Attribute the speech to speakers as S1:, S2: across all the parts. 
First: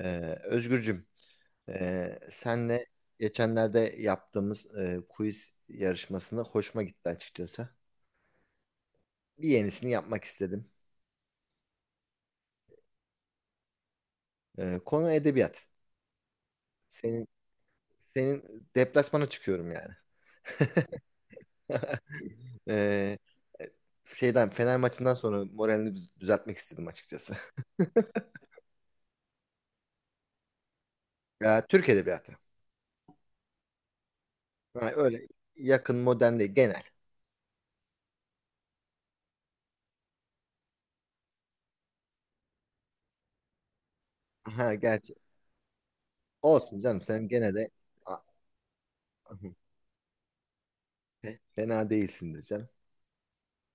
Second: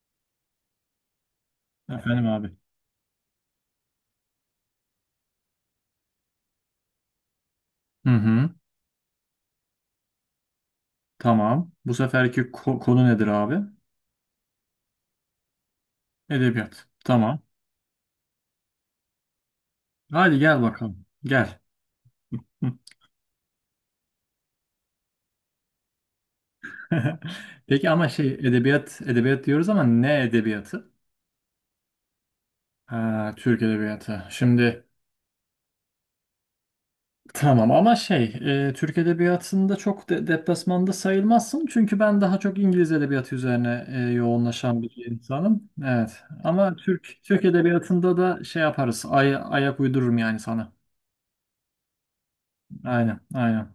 S1: Özgürcüm,
S2: Efendim abi.
S1: senle geçenlerde yaptığımız quiz yarışmasını hoşuma gitti açıkçası.
S2: Hı hı.
S1: Bir yenisini yapmak istedim.
S2: Tamam. Bu seferki konu nedir abi?
S1: Konu edebiyat.
S2: Edebiyat.
S1: Senin
S2: Tamam.
S1: senin deplasmana çıkıyorum yani.
S2: Hadi gel bakalım. Gel. Hı.
S1: Ee, Şeyden Fener maçından sonra moralini düzeltmek istedim açıkçası.
S2: Peki ama edebiyat diyoruz ama ne edebiyatı?
S1: Ya, Türk edebiyatı.
S2: Ha, Türk edebiyatı. Şimdi
S1: Ha, öyle yakın modern değil, genel.
S2: tamam ama Türk edebiyatında çok de deplasmanda sayılmazsın. Çünkü ben daha çok İngiliz edebiyatı üzerine
S1: Ha,
S2: yoğunlaşan bir
S1: gerçi
S2: insanım. Evet. Ama
S1: olsun canım,
S2: Türk
S1: sen
S2: Türk
S1: gene de
S2: edebiyatında
S1: aa,
S2: da şey yaparız. Ayak uydururum yani sana.
S1: fena değilsindir canım.
S2: Aynen, aynen.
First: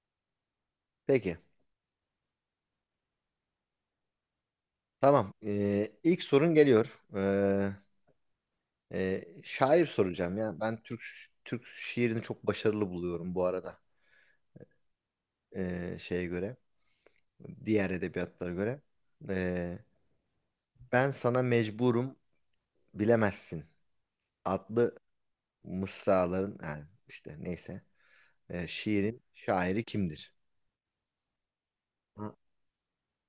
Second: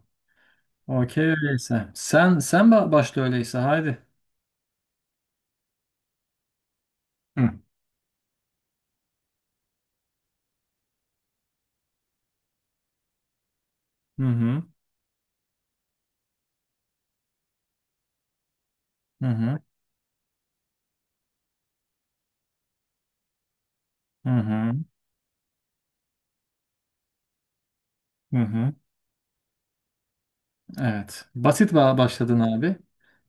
S2: Okey
S1: Peki.
S2: öyleyse. Sen başla öyleyse haydi.
S1: Tamam. İlk sorun geliyor.
S2: Hı.
S1: Şair soracağım ya. Ben Türk şiirini çok başarılı buluyorum bu arada.
S2: Hı hı.
S1: Şeye göre, diğer edebiyatlara göre.
S2: Hı hı.
S1: Ee, Ben sana mecburum bilemezsin
S2: Hı hı.
S1: adlı mısraların, yani işte neyse,
S2: Hı hı.
S1: Şiirin şairi kimdir?
S2: Evet. Basit
S1: Ha,
S2: başladın abi.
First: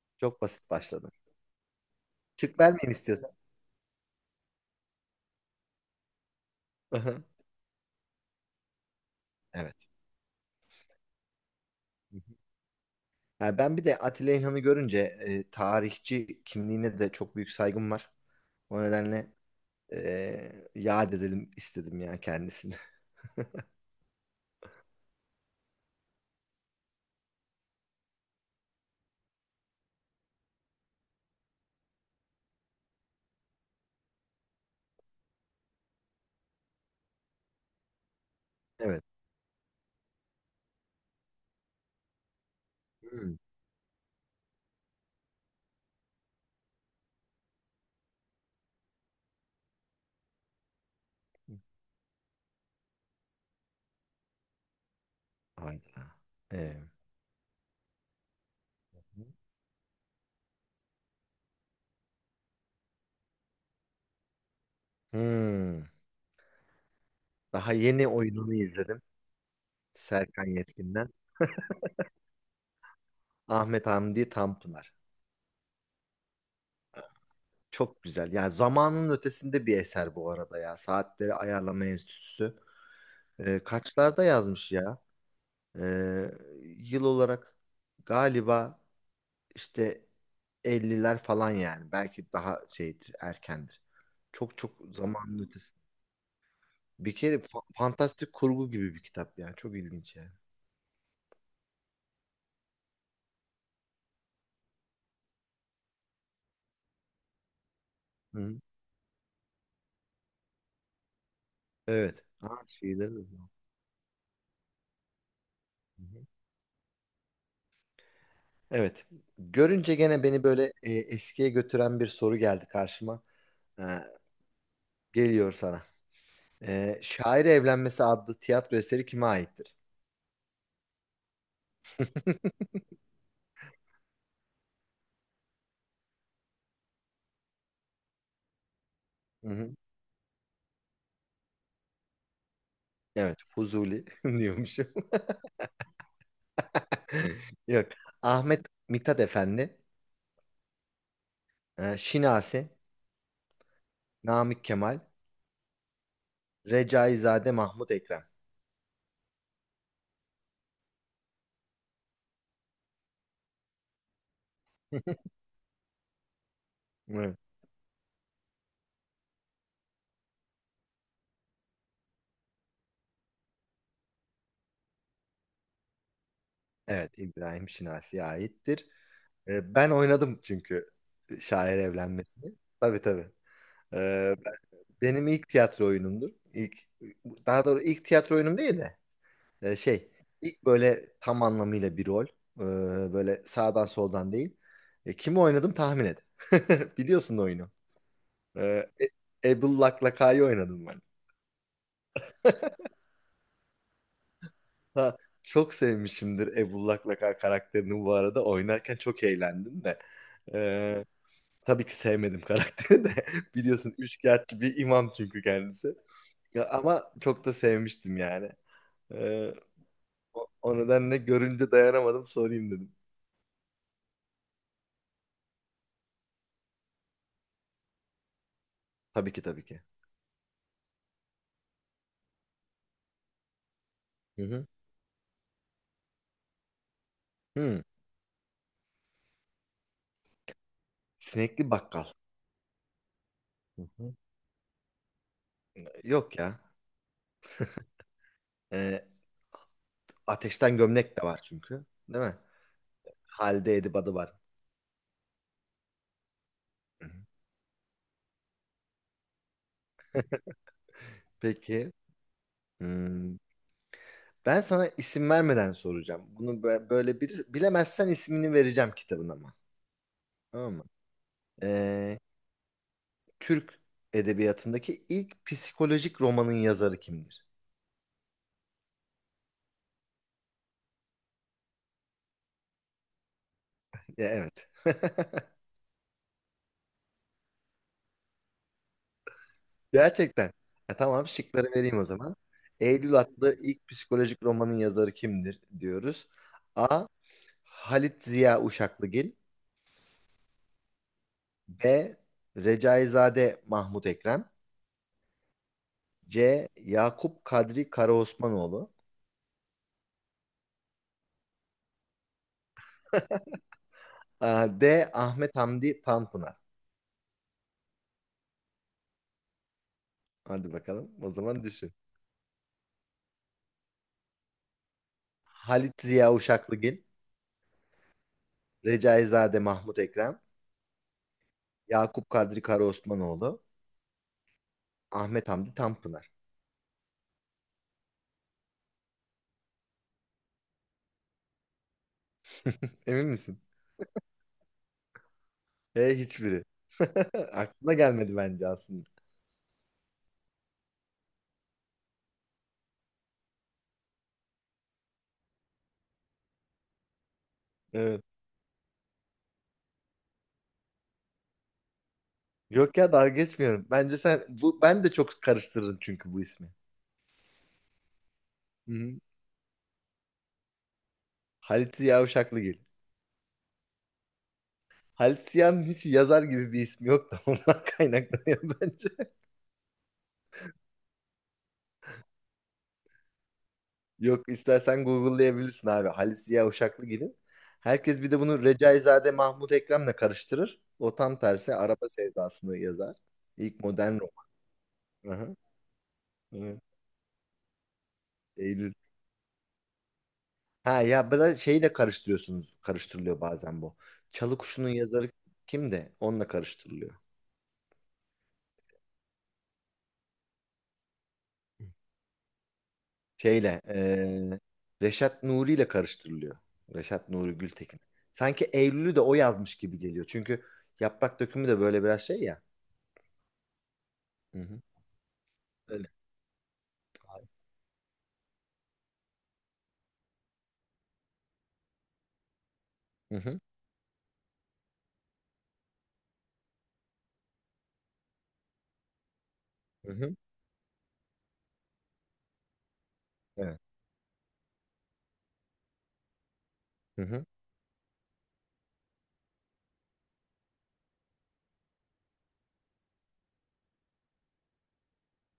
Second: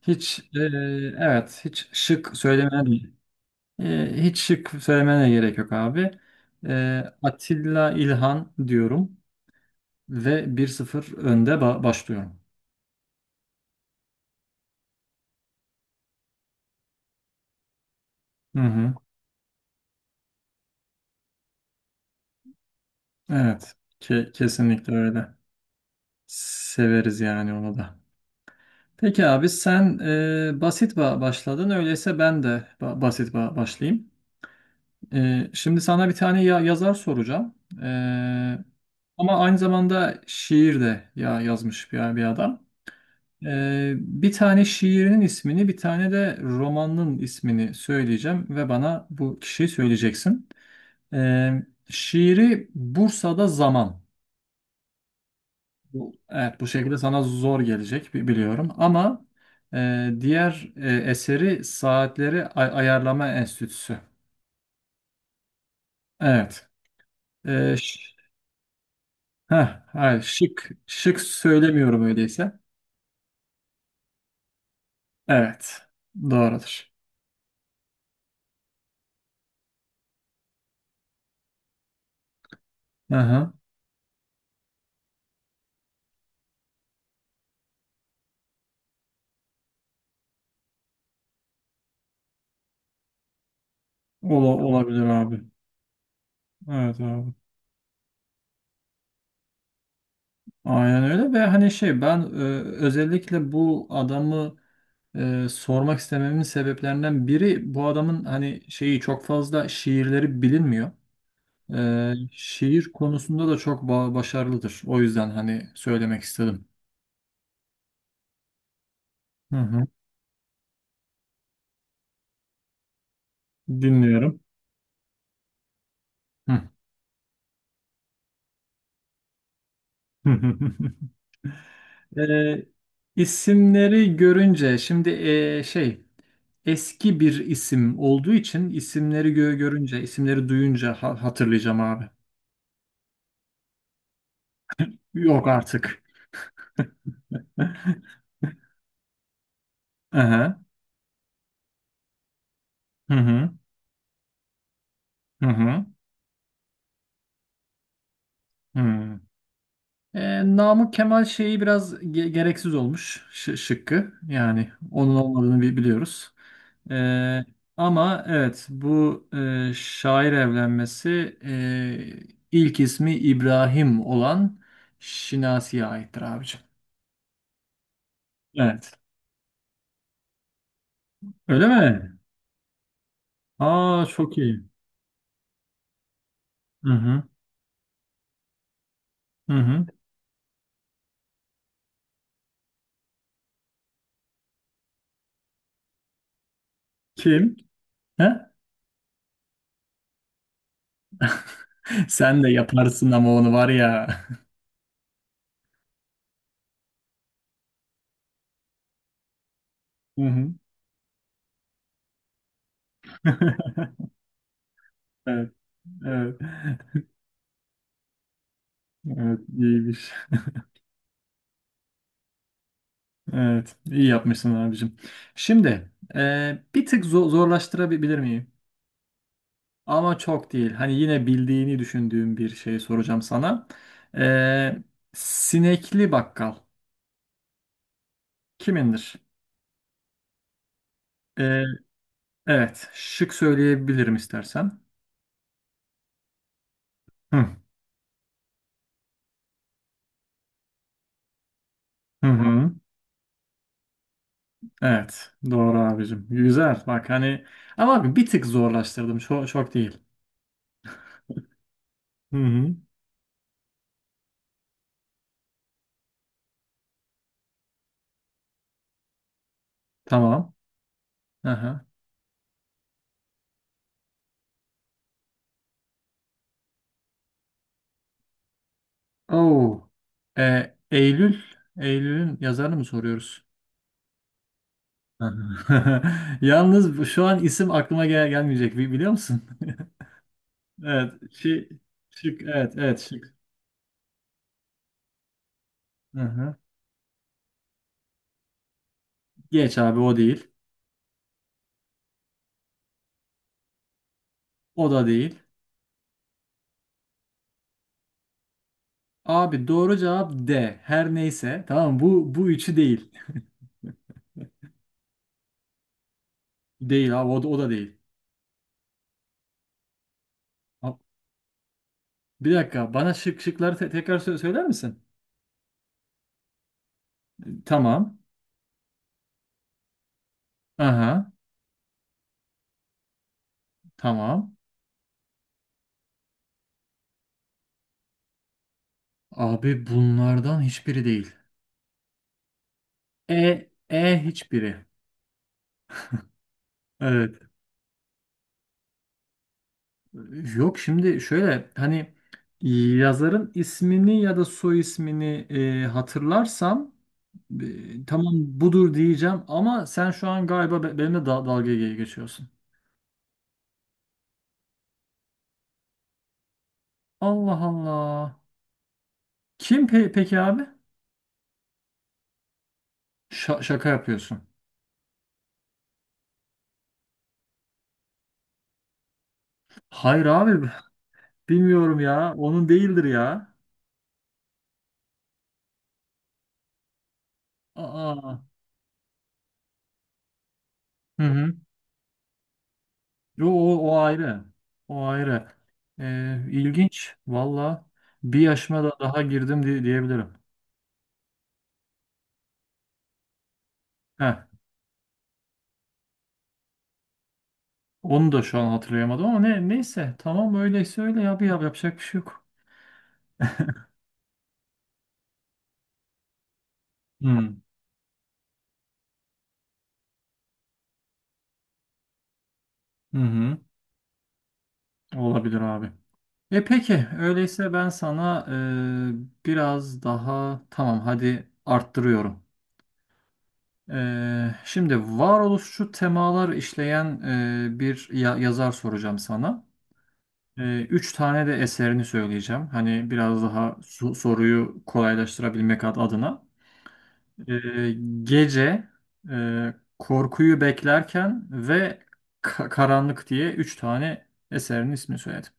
S2: Hiç
S1: çok basit başladım.
S2: evet hiç şık
S1: Şık vermeyeyim istiyorsan.
S2: hiç şık söylemene gerek yok abi.
S1: Aha.
S2: Atilla İlhan diyorum
S1: Evet.
S2: ve bir sıfır önde
S1: Hı hı.
S2: başlıyorum.
S1: Ha, ben bir de Atilla İlhan'ı görünce tarihçi kimliğine de çok büyük saygım var.
S2: Hı
S1: O
S2: hı.
S1: nedenle yad edelim istedim ya kendisini.
S2: Evet. Kesinlikle öyle. Severiz yani onu da. Peki abi sen basit başladın. Öyleyse ben de basit başlayayım. Şimdi sana bir tane yazar soracağım. E,
S1: Evet.
S2: ama aynı zamanda şiir de yazmış bir adam.
S1: Hmm.
S2: Bir tane şiirinin ismini, bir tane de romanının ismini söyleyeceğim ve bana bu kişiyi söyleyeceksin. E, şiiri Bursa'da Zaman.
S1: Hayda.
S2: Bu
S1: Ee,
S2: şekilde sana zor gelecek biliyorum ama diğer eseri Saatleri Ayarlama Enstitüsü.
S1: hmm.
S2: Evet.
S1: Daha
S2: E, ş-
S1: yeni oyununu izledim.
S2: heh, hayır,
S1: Serkan
S2: şık
S1: Yetkin'den.
S2: şık söylemiyorum öyleyse.
S1: Ahmet Hamdi Tanpınar.
S2: Evet. Doğrudur.
S1: Çok güzel. Yani zamanın ötesinde bir eser bu arada ya. Saatleri Ayarlama Enstitüsü.
S2: Hı hı.
S1: Kaçlarda yazmış ya? Ee, Yıl olarak galiba İşte elliler falan yani. Belki daha şeydir, erkendir. Çok çok
S2: Olabilir
S1: zamanın
S2: abi.
S1: ötesi.
S2: Evet
S1: Bir
S2: abi.
S1: kere fantastik kurgu gibi bir kitap yani. Çok ilginç yani.
S2: Aynen öyle ve hani şey ben özellikle bu adamı sormak istememin sebeplerinden biri bu adamın
S1: Hı.
S2: hani şeyi çok fazla şiirleri bilinmiyor.
S1: Evet. Ha,
S2: Şiir
S1: şeyleri de
S2: konusunda
S1: var.
S2: da çok başarılıdır. O yüzden hani
S1: Hı
S2: söylemek
S1: hı.
S2: istedim.
S1: Evet.
S2: Hı hı.
S1: Görünce gene beni böyle eskiye götüren bir soru geldi karşıma. Ee,
S2: Dinliyorum.
S1: Geliyor sana.
S2: Hı.
S1: Şair Evlenmesi adlı tiyatro eseri kime aittir?
S2: Ee, isimleri görünce şimdi eski bir isim olduğu için isimleri
S1: Hı hı.
S2: görünce isimleri duyunca hatırlayacağım abi.
S1: Evet, Fuzuli diyormuşum.
S2: Yok artık.
S1: Yok. Ahmet Mithat Efendi,
S2: Aha.
S1: Şinasi,
S2: Hı hı.
S1: Namık Kemal,
S2: Hı hı.
S1: Recaizade Mahmut Ekrem.
S2: Hı. Namık Kemal şeyi biraz gereksiz olmuş şıkkı. Yani onun olmadığını biliyoruz.
S1: Evet.
S2: Ee, ama evet bu şair evlenmesi ilk ismi İbrahim olan Şinasi'ye aittir abicim.
S1: Evet, İbrahim Şinasi'ye aittir.
S2: Evet.
S1: Ben oynadım çünkü
S2: Öyle
S1: şair
S2: mi?
S1: evlenmesini. Tabii tabii.
S2: Aa
S1: Ee,
S2: çok
S1: ben-
S2: iyi.
S1: Benim ilk tiyatro oyunumdur. İlk,
S2: Hı hı.
S1: daha doğru ilk tiyatro oyunum değil de
S2: Hı
S1: e,
S2: hı.
S1: şey ilk böyle tam anlamıyla bir rol. Böyle sağdan soldan değil. E, kimi oynadım tahmin et. Biliyorsun
S2: Kim?
S1: oyunu.
S2: He?
S1: Ebul Laklaka'yı oynadım.
S2: Sen de yaparsın ama onu var ya.
S1: Ha, çok sevmişimdir Ebullak Laka karakterini bu arada. Oynarken çok eğlendim de.
S2: Hı hı.
S1: Ee, tabii ki sevmedim karakteri de. Biliyorsun üçkağıtçı bir imam çünkü
S2: Evet,
S1: kendisi.
S2: evet,
S1: Ya, ama çok da sevmiştim yani.
S2: evet
S1: Ee,
S2: iyiymiş.
S1: O nedenle görünce dayanamadım sorayım dedim.
S2: Evet, iyi yapmışsın abicim. Şimdi bir tık zorlaştırabilir miyim?
S1: Tabii ki tabii ki.
S2: Ama çok değil. Hani yine bildiğini düşündüğüm bir şey soracağım sana.
S1: Hı hı.
S2: Ee, sinekli bakkal
S1: Hı.
S2: kimindir? Ee,
S1: Sinekli bakkal.
S2: evet. Şık
S1: Hı
S2: söyleyebilirim
S1: hı.
S2: istersen.
S1: Yok ya.
S2: Hı
S1: Ee, Ateşten gömlek de var çünkü. Değil
S2: hı.
S1: mi?
S2: hı.
S1: Halde Edip adı var.
S2: Evet. Doğru abicim. Güzel.
S1: Hı
S2: Bak
S1: hı.
S2: hani ama abi bir tık zorlaştırdım. Çok, çok değil.
S1: Peki.
S2: Hı hı.
S1: Hmm. Ben sana isim vermeden soracağım. Bunu böyle bir bilemezsen ismini vereceğim kitabın ama.
S2: Tamam.
S1: Tamam mı?
S2: Aha.
S1: Ee, Türk edebiyatındaki ilk psikolojik romanın yazarı kimdir?
S2: Oo. Eylül. Eylül'ün yazarını mı soruyoruz?
S1: Ya, evet.
S2: Hı hı. Yalnız şu an isim aklıma gelmeyecek. Biliyor musun?
S1: Gerçekten. Ya,
S2: Evet.
S1: tamam, şıkları
S2: Şık.
S1: vereyim o zaman.
S2: Şık. Evet. Evet.
S1: Eylül
S2: Şık.
S1: adlı ilk psikolojik romanın yazarı kimdir
S2: Hı
S1: diyoruz.
S2: hı.
S1: A. Halit Ziya Uşaklıgil.
S2: Geç abi o değil.
S1: B. Recaizade Mahmut Ekrem.
S2: O da değil.
S1: C. Yakup Kadri Karaosmanoğlu.
S2: Abi doğru cevap D. Her neyse. Tamam mı? bu üçü değil.
S1: Aa, D. Ahmet Hamdi Tanpınar.
S2: Değil abi o da değil.
S1: Hadi
S2: Ha,
S1: bakalım. O zaman düşün.
S2: bir dakika bana şıkları tekrar söyler misin?
S1: Halit Ziya Uşaklıgil,
S2: Tamam.
S1: Recaizade Mahmut Ekrem,
S2: Aha.
S1: Yakup Kadri Karaosmanoğlu,
S2: Tamam.
S1: Ahmet Hamdi Tanpınar.
S2: Abi bunlardan hiçbiri değil.
S1: Emin misin?
S2: Hiçbiri.
S1: E, hiçbiri.
S2: Evet.
S1: Aklına gelmedi bence aslında.
S2: Yok şimdi şöyle hani yazarın ismini ya da soy ismini hatırlarsam
S1: Evet.
S2: tamam budur diyeceğim ama sen şu an galiba benimle dalga geçiyorsun.
S1: Yok ya, dalga geçmiyorum. Bence sen bu, ben de çok karıştırırım çünkü bu ismi.
S2: Allah Allah.
S1: Hı-hı.
S2: Kim peki abi?
S1: Halit Ziya Uşaklıgil.
S2: Şa- şaka yapıyorsun.
S1: Halit Ziya'nın hiç yazar gibi bir ismi yok da ondan kaynaklanıyor bence.
S2: Hayır abi bilmiyorum ya. Onun değildir ya.
S1: Yok, istersen Google'layabilirsin abi. Halis Ziya Uşaklı gidin. Herkes bir
S2: Aa.
S1: de bunu Recaizade Mahmut Ekrem'le karıştırır. O
S2: Hı
S1: tam
S2: hı.
S1: tersi araba sevdasını yazar.
S2: Yo,
S1: İlk
S2: o
S1: modern rock.
S2: ayrı. O
S1: Aha,
S2: ayrı.
S1: evet.
S2: İlginç. Valla bir yaşıma da
S1: Eylül.
S2: daha girdim diyebilirim.
S1: Ha ya, bir de şeyle karıştırıyorsunuz. Karıştırılıyor bazen bu.
S2: Heh.
S1: Çalı Kuşu'nun yazarı kim de onunla karıştırılıyor.
S2: Onu da şu an hatırlayamadım ama neyse tamam öyleyse öyle ya bir yap yapacak bir şey yok.
S1: Şeyle Reşat Nuri ile karıştırılıyor. Reşat Nuri
S2: Hmm.
S1: Gültekin. Sanki Eylül'ü de o yazmış gibi geliyor. Çünkü Yaprak Dökümü de böyle biraz şey ya.
S2: Hı hı.
S1: Hı hı.
S2: Olabilir abi.
S1: Öyle.
S2: E peki öyleyse ben sana biraz daha tamam hadi arttırıyorum.
S1: Hı hı.
S2: Şimdi varoluşçu temalar işleyen bir yazar soracağım sana.
S1: Hı hı.
S2: Üç tane de eserini söyleyeceğim. Hani biraz daha
S1: Evet.
S2: soruyu kolaylaştırabilmek adına.
S1: Hı hı.
S2: Ee, gece korkuyu beklerken ve karanlık diye 3 tane eserinin ismini söyledim.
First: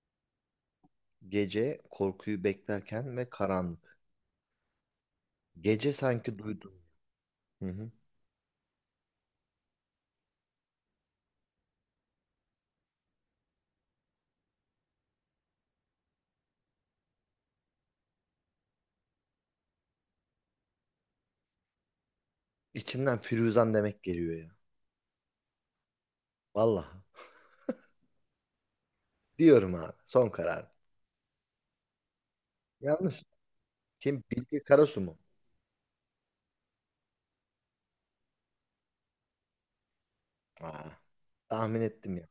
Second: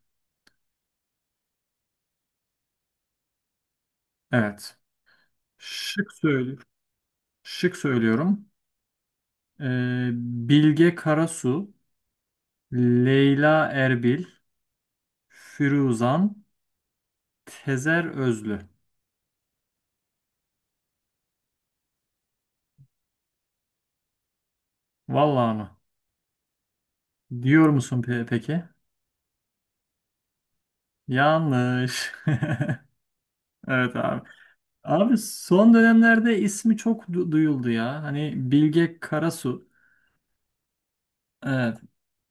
S1: Gece korkuyu beklerken ve karanlık.
S2: Evet.
S1: Gece
S2: Şık
S1: sanki
S2: söylüyorum.
S1: duydum. Hı
S2: Şık
S1: hı.
S2: söylüyorum. Ee, Bilge Karasu, Leyla Erbil, Firuzan, Tezer Özlü.
S1: İçimden Firuzan demek geliyor ya.
S2: Vallahi mı?
S1: Vallahi.
S2: Diyor musun peki?
S1: Diyorum abi. Son karar.
S2: Yanlış.
S1: Yanlış.
S2: Evet abi.
S1: Kim? Bilge Karasu
S2: Abi
S1: mu?
S2: son dönemlerde ismi çok duyuldu ya. Hani Bilge Karasu.
S1: Aa,
S2: Evet.
S1: tahmin ettim ya.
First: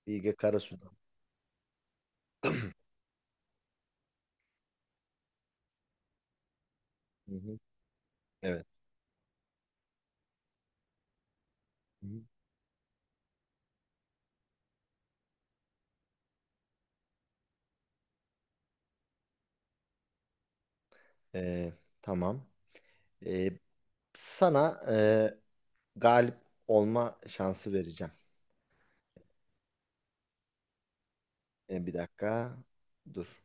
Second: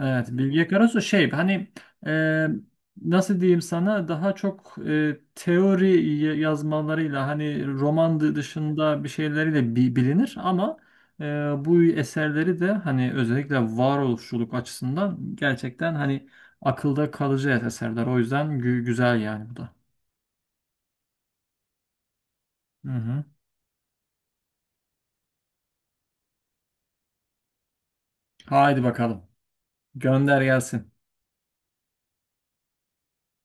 S2: Evet,
S1: Bilge
S2: Bilge
S1: Karasu'dan.
S2: Karasu şey hani e, nasıl diyeyim sana daha çok teori yazmalarıyla
S1: Hı hı.
S2: hani roman
S1: Evet.
S2: dışında bir şeyleriyle bilinir ama e, bu
S1: Hı hı.
S2: eserleri de hani özellikle varoluşçuluk açısından gerçekten hani akılda kalıcı eserler. O yüzden güzel yani bu da.
S1: Ee, tamam.
S2: Hı hı.
S1: Ee, Sana galip olma şansı vereceğim.
S2: Haydi bakalım. Gönder gelsin.
S1: Bir dakika. Dur.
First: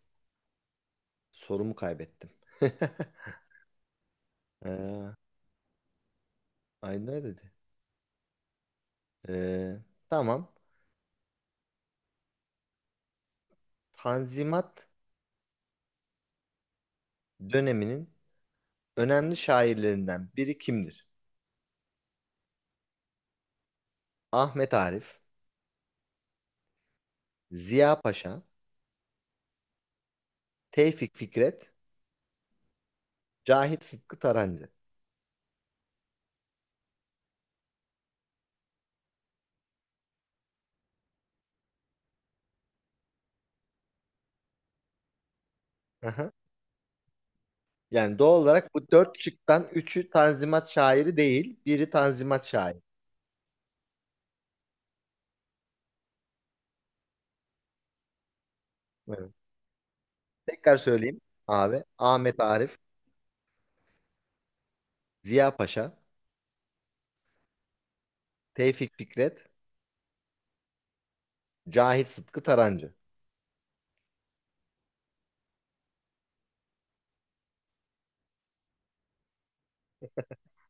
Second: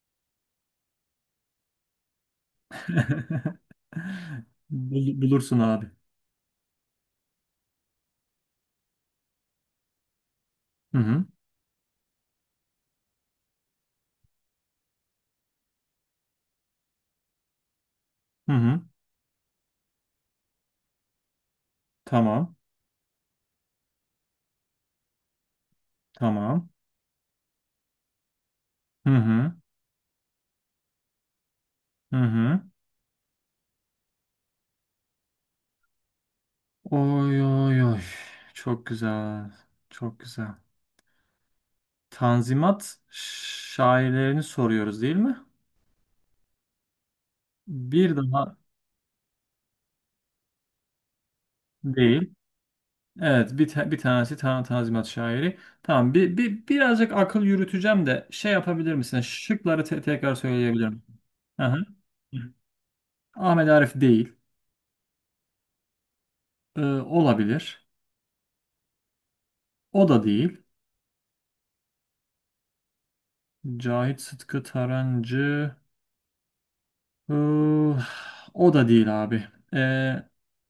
S1: Sorumu kaybettim. Ee,
S2: Bulursun abi.
S1: Ay, ne dedi? Ee, tamam.
S2: Hı hı.
S1: Tanzimat döneminin
S2: Hı hı.
S1: önemli şairlerinden biri kimdir?
S2: Tamam.
S1: Ahmet Arif,
S2: Tamam.
S1: Ziya Paşa,
S2: Hı hı.
S1: Tevfik Fikret,
S2: Hı hı.
S1: Cahit Sıtkı Tarancı.
S2: Oy oy oy. Çok güzel. Çok güzel. Tanzimat şairlerini soruyoruz değil mi?
S1: Aha.
S2: Bir
S1: Yani doğal
S2: daha
S1: olarak bu dört şıktan üçü Tanzimat şairi değil, biri
S2: değil.
S1: Tanzimat şairi.
S2: Evet, bir tanesi Tanzimat şairi. Tamam, birazcık akıl yürüteceğim de şey yapabilir misin?
S1: Evet.
S2: Şıkları tekrar
S1: Tekrar
S2: söyleyebilir misin?
S1: söyleyeyim
S2: Hı
S1: abi.
S2: hı.
S1: Ahmet Arif,
S2: Ahmet Arif değil.
S1: Ziya Paşa,
S2: Olabilir.
S1: Tevfik Fikret,
S2: O da değil.
S1: Cahit Sıtkı Tarancı.
S2: Cahit Sıtkı Tarancı Iı, o da değil abi. Ee,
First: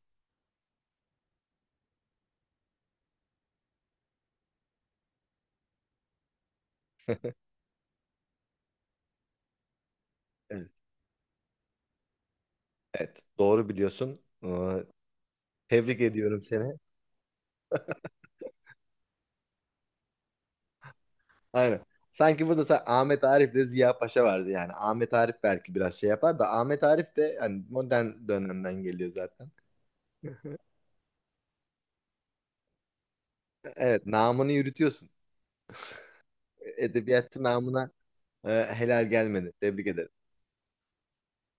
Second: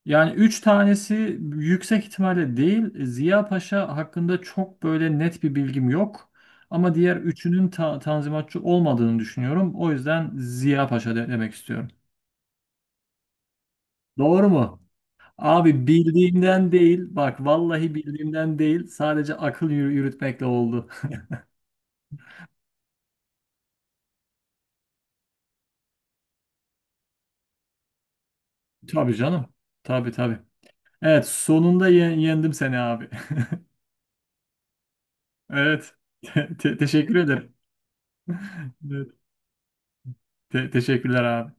S2: yani üç tanesi yüksek ihtimalle değil. Ziya Paşa hakkında çok böyle net bir bilgim yok. Ama diğer üçünün tanzimatçı olmadığını düşünüyorum. O yüzden
S1: Evet.
S2: Ziya Paşa demek istiyorum.
S1: Evet, doğru biliyorsun.
S2: Doğru mu? Abi
S1: Tebrik ediyorum
S2: bildiğimden
S1: seni.
S2: değil. Bak vallahi bildiğimden değil. Sadece akıl yürütmekle oldu.
S1: Aynen. Sanki burada Ahmet Arif de Ziya Paşa vardı yani. Ahmet Arif belki biraz şey yapar da Ahmet Arif de hani modern dönemden geliyor
S2: Tabii
S1: zaten.
S2: canım. Tabii tabii. Evet sonunda yendim seni abi.
S1: Evet, namını yürütüyorsun.
S2: Evet. Teşekkür
S1: Edebiyatçı
S2: ederim.
S1: namına helal
S2: Evet.
S1: gelmedi. Tebrik ederim.
S2: Teşekkürler abi.